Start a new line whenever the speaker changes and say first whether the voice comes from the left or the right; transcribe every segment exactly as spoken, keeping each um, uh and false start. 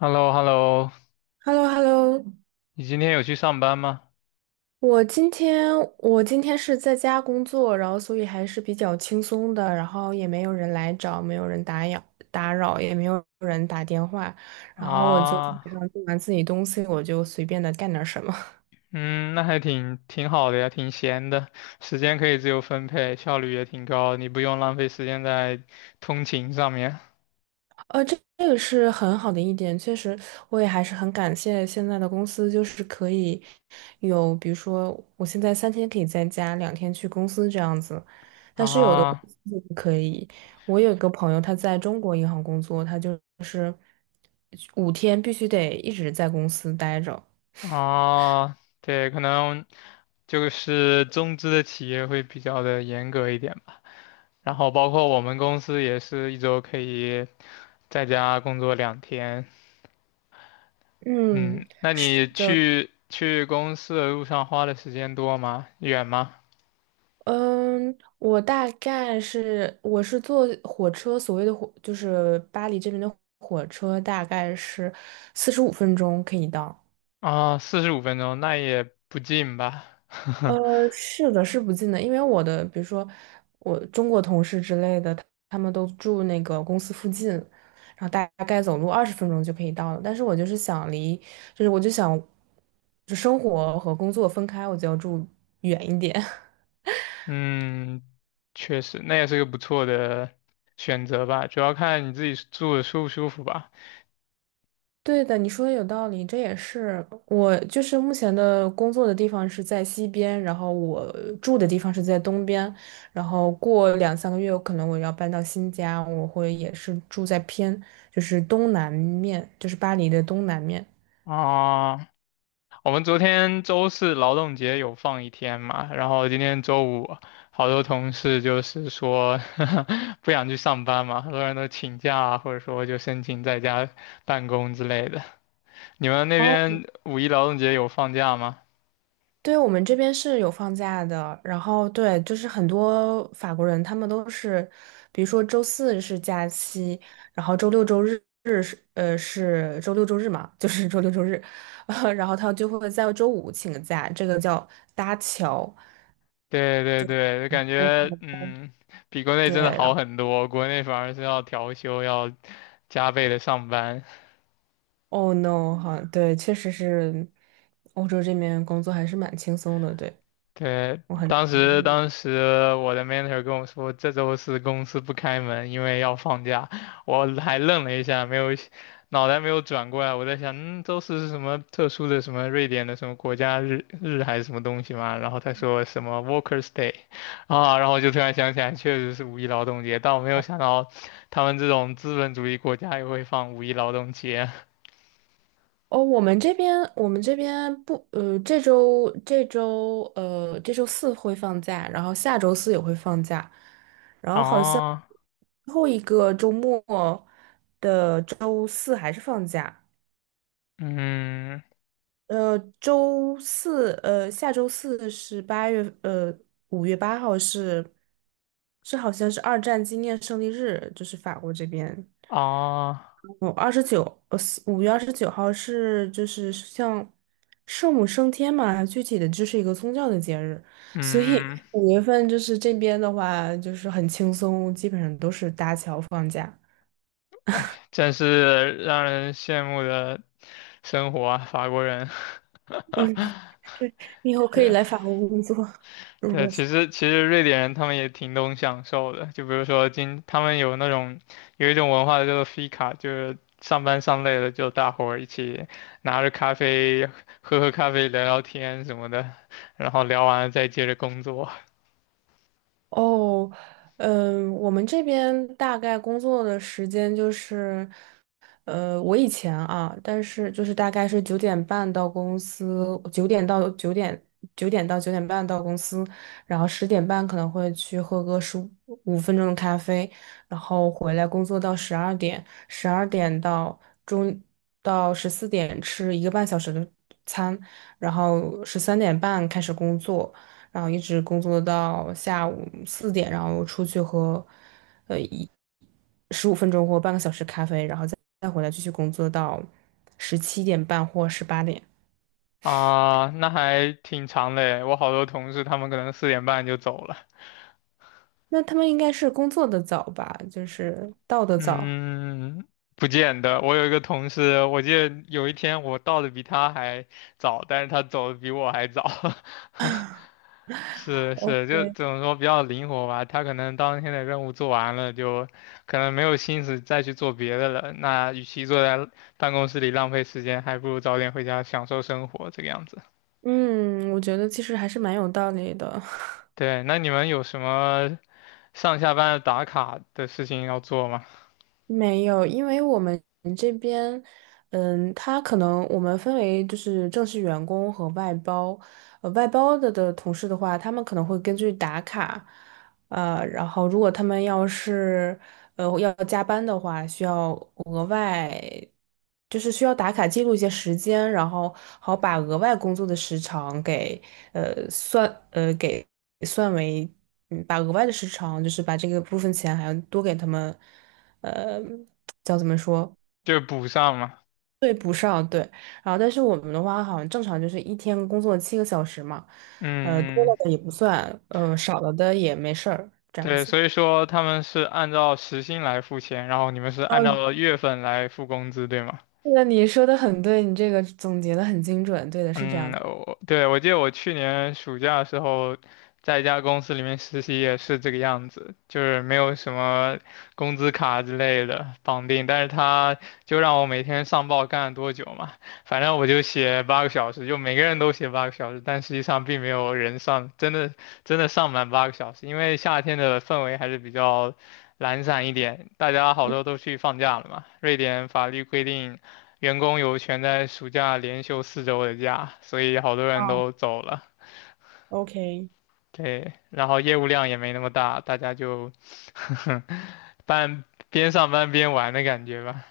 left: h e l l o h e l l o
right: h e l l o h e l l o
left: 你今天有去上班吗？
right: 我今天我今天是在家工作，然后所以还是比较轻松的，然后也没有人来找，没有人打扰打扰，也没有人打电话，然后我就基
left: 啊，
right: 本上做完自己东西，我就随便的干点什么。
left: 嗯，那还挺挺好的呀，挺闲的，时间可以自由分配，效率也挺高，你不用浪费时间在通勤上面。
right: 呃，这这个是很好的一点，确实，我也还是很感谢现在的公司，就是可以有，比如说我现在三天可以在家，两天去公司这样子，但是有的公
left: 啊
right: 司就不可以。我有一个朋友，他在中国银行工作，他就是五天必须得一直在公司待着。
left: 啊，对，可能就是中资的企业会比较的严格一点吧，然后包括我们公司也是一周可以在家工作两天。嗯，
right: 嗯
left: 那你去去公司的路上花的时间多吗？远吗？
right: 嗯，我大概是我是坐火车，所谓的火就是巴黎这边的火车，大概是四十五分钟可以到。
left: 啊，四十五分钟，那也不近吧？
right: 呃，是的，是不近的，因为我的，比如说我中国同事之类的，他们都住那个公司附近，然后大概走路二十分钟就可以到了。但是我就是想离，就是我就想，就生活和工作分开，我就要住远一点。
left: 嗯，确实，那也是个不错的选择吧，主要看你自己住的舒不舒服吧。
right: 对的，你说的有道理，这也是我就是目前的工作的地方是在西边，然后我住的地方是在东边，然后过两三个月可能我要搬到新家，我会也是住在偏就是东南面，就是巴黎的东南面。
left: 啊，我们昨天周四劳动节有放一天嘛，然后今天周五，好多同事就是说 不想去上班嘛，很多人都请假啊，或者说就申请在家办公之类的。你们那边五一劳动节有放假吗？
right: 对，我们这边是有放假的，然后对，就是很多法国人他们都是，比如说周四是假期，然后周六周日是呃是周六周日嘛，就是周六周日，呃，然后他就会在周五请个假，这个叫搭桥。
left: 对对对，就感觉嗯，比国内
right: 对，
left: 真的
right: 然
left: 好
right: 后
left: 很多，国内反而是要调休，要加倍的上班。
right: oh no 哈，对，确实是欧洲这边工作还是蛮轻松的，对，
left: 对，
right: 我很。
left: 当时当时我的 mentor 跟我说，这周四公司不开门，因为要放假。我还愣了一下，没有脑袋没有转过来，我在想，嗯，周四是什么特殊的什么瑞典的什么国家日日还是什么东西嘛？然后他说什么 Workers' Day 啊，然后我就突然想起来，确实是五一劳动节，但我没有想到他们这种资本主义国家也会放五一劳动节。
right: 哦，我们这边我们这边不，呃，这周这周呃这周四会放假，然后下周四也会放假，然后好像
left: 哦，
right: 最后一个周末的周四还是放假，
left: 嗯，
right: 呃，周四呃下周四是八月呃五月八号是是好像是二战纪念胜利日，就是法国这边。
left: 哦，
right: 我二十九，呃，五月二十九号是就是像圣母升天嘛，具体的就是一个宗教的节日，所以
left: 嗯嗯。
right: 五月份就是这边的话就是很轻松，基本上都是搭桥放假，
left: 真是让人羡慕的生活啊，法国人。
right: 你以后可以
left: 对
right: 来法国工作，如果
left: 对，其实其实瑞典人他们也挺懂享受的，就比如说今他们有那种有一种文化叫做 fika，就是上班上累了就大伙儿一起拿着咖啡喝喝咖啡聊聊天什么的，然后聊完了再接着工作
right: 哦，嗯，我们这边大概工作的时间就是，呃，我以前啊，但是就是大概是九点半到公司，九点到九点，九点到九点半到公司，然后十点半可能会去喝个十五分钟的咖啡，然后回来工作到十二点，十二点到中到十四点吃一个半小时的餐，然后十三点半开始工作。然后一直工作到下午四点，然后出去喝呃一十五分钟或半个小时咖啡，然后再再回来继续工作到十七点半或十八点。
left: 啊，那还挺长的诶，我好多同事他们可能四点半就走了。
right: 那他们应该是工作的早吧，就是到的早。
left: 嗯，不见得。我有一个同事，我记得有一天我到的比他还早，但是他走的比我还早。是是，就
right: OK，
left: 怎么说比较灵活吧。他可能当天的任务做完了，就可能没有心思再去做别的了。那与其坐在办公室里浪费时间，还不如早点回家享受生活这个样子。
right: 嗯，我觉得其实还是蛮有道理的。
left: 对，那你们有什么上下班打卡的事情要做吗？
right: 没有，因为我们这边，嗯，他可能我们分为就是正式员工和外包，呃，外包的的同事的话，他们可能会根据打卡，呃，然后如果他们要是呃要加班的话，需要额外，就是需要打卡记录一些时间，然后好把额外工作的时长给呃算呃给算为，嗯把额外的时长就是把这个部分钱还要多给他们。呃，叫怎么说？
left: 就是补上嘛。
right: 然后，但是我们的话，好像正常就是一天工作七个小时嘛，呃，多
left: 嗯
right: 了的
left: 嗯
right: 也不算，呃，少了的也没事儿，这样
left: 对，
right: 子。
left: 所以说他们是按照时薪来付钱，然后你们是按
right: 嗯，
left: 照月份来付工资，对吗？
right: 对的，你说的很对，你这个总结的很精准，对的，是这
left: 嗯，
right: 样子。
left: 我对我记得我去年暑假的时候，在一家公司里面实习也是这个样子，就是没有什么工资卡之类的绑定，但是他就让我每天上报干了多久嘛，反正我就写八个小时，就每个人都写八个小时，但实际上并没有人上，真的真的上满八个小时，因为夏天的氛围还是比较懒散一点，大家好多都去放假了嘛，瑞典法律规定。员工有权在暑假连休四周的假，所以好多人
right: 嗯
left: 都走了。
right: ，OK。
left: 对，然后业务量也没那么大，大家就 半边上班边玩的感觉吧。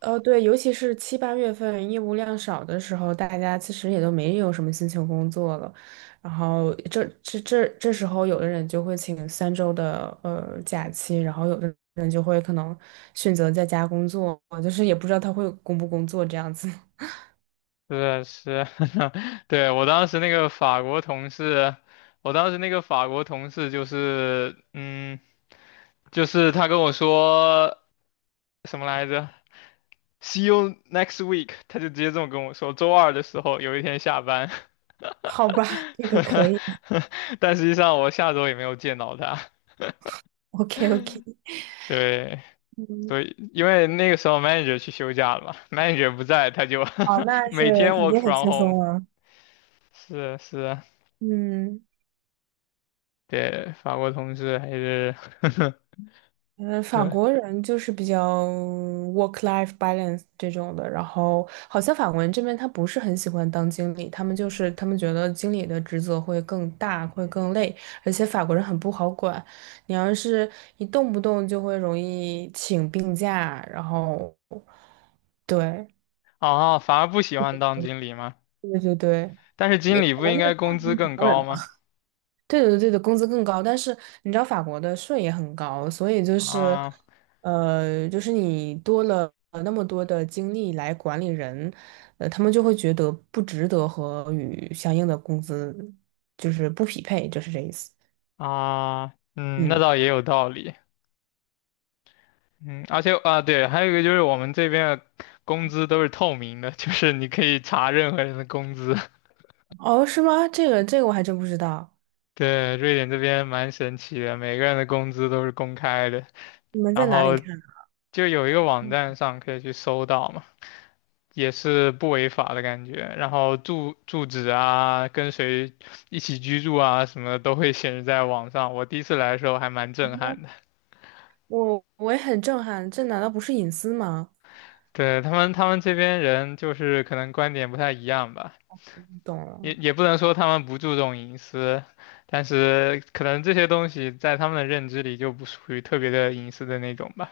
right: 呃，对，尤其是七八月份业务量少的时候，大家其实也都没有什么心情工作了。然后这这这这时候，有的人就会请三周的呃假期，然后有的人就会可能选择在家工作，就是也不知道他会工不工作这样子。
left: 是是，对，我当时那个法国同事，我当时那个法国同事就是，嗯，就是他跟我说什么来着？See you next week，他就直接这么跟我说。周二的时候有一天下班，
right: 好吧，这个可 以的。
left: 但实际上我下周也没有见到他。
right: OK OK，
left: 对，
right: 嗯，
left: 所以因为那个时候 manager 去休假了嘛，manager 不在，他就
right: 哦，那
left: 每
right: 是
left: 天
right: 肯
left: work
right: 定很
left: from
right: 轻
left: home。
right: 松了，
left: 是是，
right: 嗯。
left: 对，法国同事还是
right: 嗯，法
left: 对
right: 国人就是比较 work-life balance 这种的，然后好像法国人这边他不是很喜欢当经理，他们就是他们觉得经理的职责会更大，会更累，而且法国人很不好管，你要是一动不动就会容易请病假，然后对
left: 啊，反而不喜欢当经理吗？
right: 对对对，
left: 但是经
right: 也
left: 理
right: 可
left: 不
right: 能
left: 应
right: 是
left: 该
right: 大
left: 工资
right: 部分法
left: 更
right: 国人
left: 高
right: 吧。
left: 吗？
right: 对的，对的，工资更高，但是你知道法国的税也很高，所以就是，
left: 啊
right: 呃，就是你多了那么多的精力来管理人，呃，他们就会觉得不值得和与相应的工资就是不匹配，就是这意思。
left: 啊，嗯，那
right: 嗯，
left: 倒也有道理。嗯，而且啊，对，还有一个就是我们这边的工资都是透明的，就是你可以查任何人的工资。
right: 哦，是吗？这个这个我还真不知道，
left: 对，瑞典这边蛮神奇的，每个人的工资都是公开的，
right: 你们在
left: 然
right: 哪里
left: 后
right: 看啊
left: 就有一个网站上可以去搜到嘛，也是不违法的感觉。然后住住址啊，跟谁一起居住啊，什么的都会显示在网上。我第一次来的时候还蛮震撼的。
right: 我我也很震撼，这难道不是隐私吗？
left: 对，他们，他们这边人就是可能观点不太一样吧。
right: 懂
left: 也
right: 了
left: 也不能说他们不注重隐私，但是可能这些东西在他们的认知里就不属于特别的隐私的那种吧。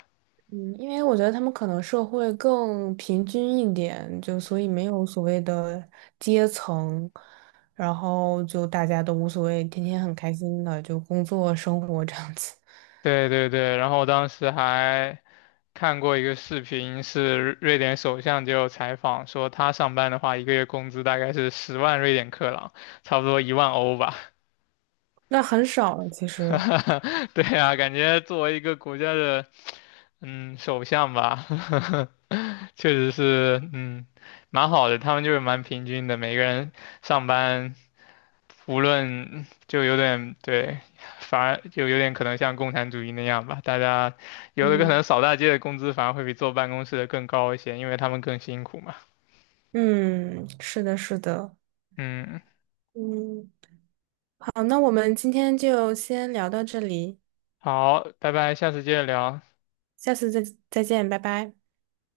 right: 嗯，因为我觉得他们可能社会更平均一点，就所以没有所谓的阶层，然后就大家都无所谓，天天很开心的就工作生活这样子，
left: 对对对，然后我当时还看过一个视频，是瑞典首相就有采访说，他上班的话，一个月工资大概是十万瑞典克朗，差不多一万欧吧。
right: 那很少了其实。
left: 对啊，感觉作为一个国家的嗯首相吧，确实是嗯蛮好的，他们就是蛮平均的，每个人上班。无论就有点对，反而就有点可能像共产主义那样吧。大家有的可
right: 嗯，
left: 能扫大街的工资反而会比坐办公室的更高一些，因为他们更辛苦嘛。
right: 嗯，是的，是的。
left: 嗯，
right: 嗯，好，那我们今天就先聊到这里，
left: 好，拜拜，下次接着聊。
right: 下次再再见，拜拜。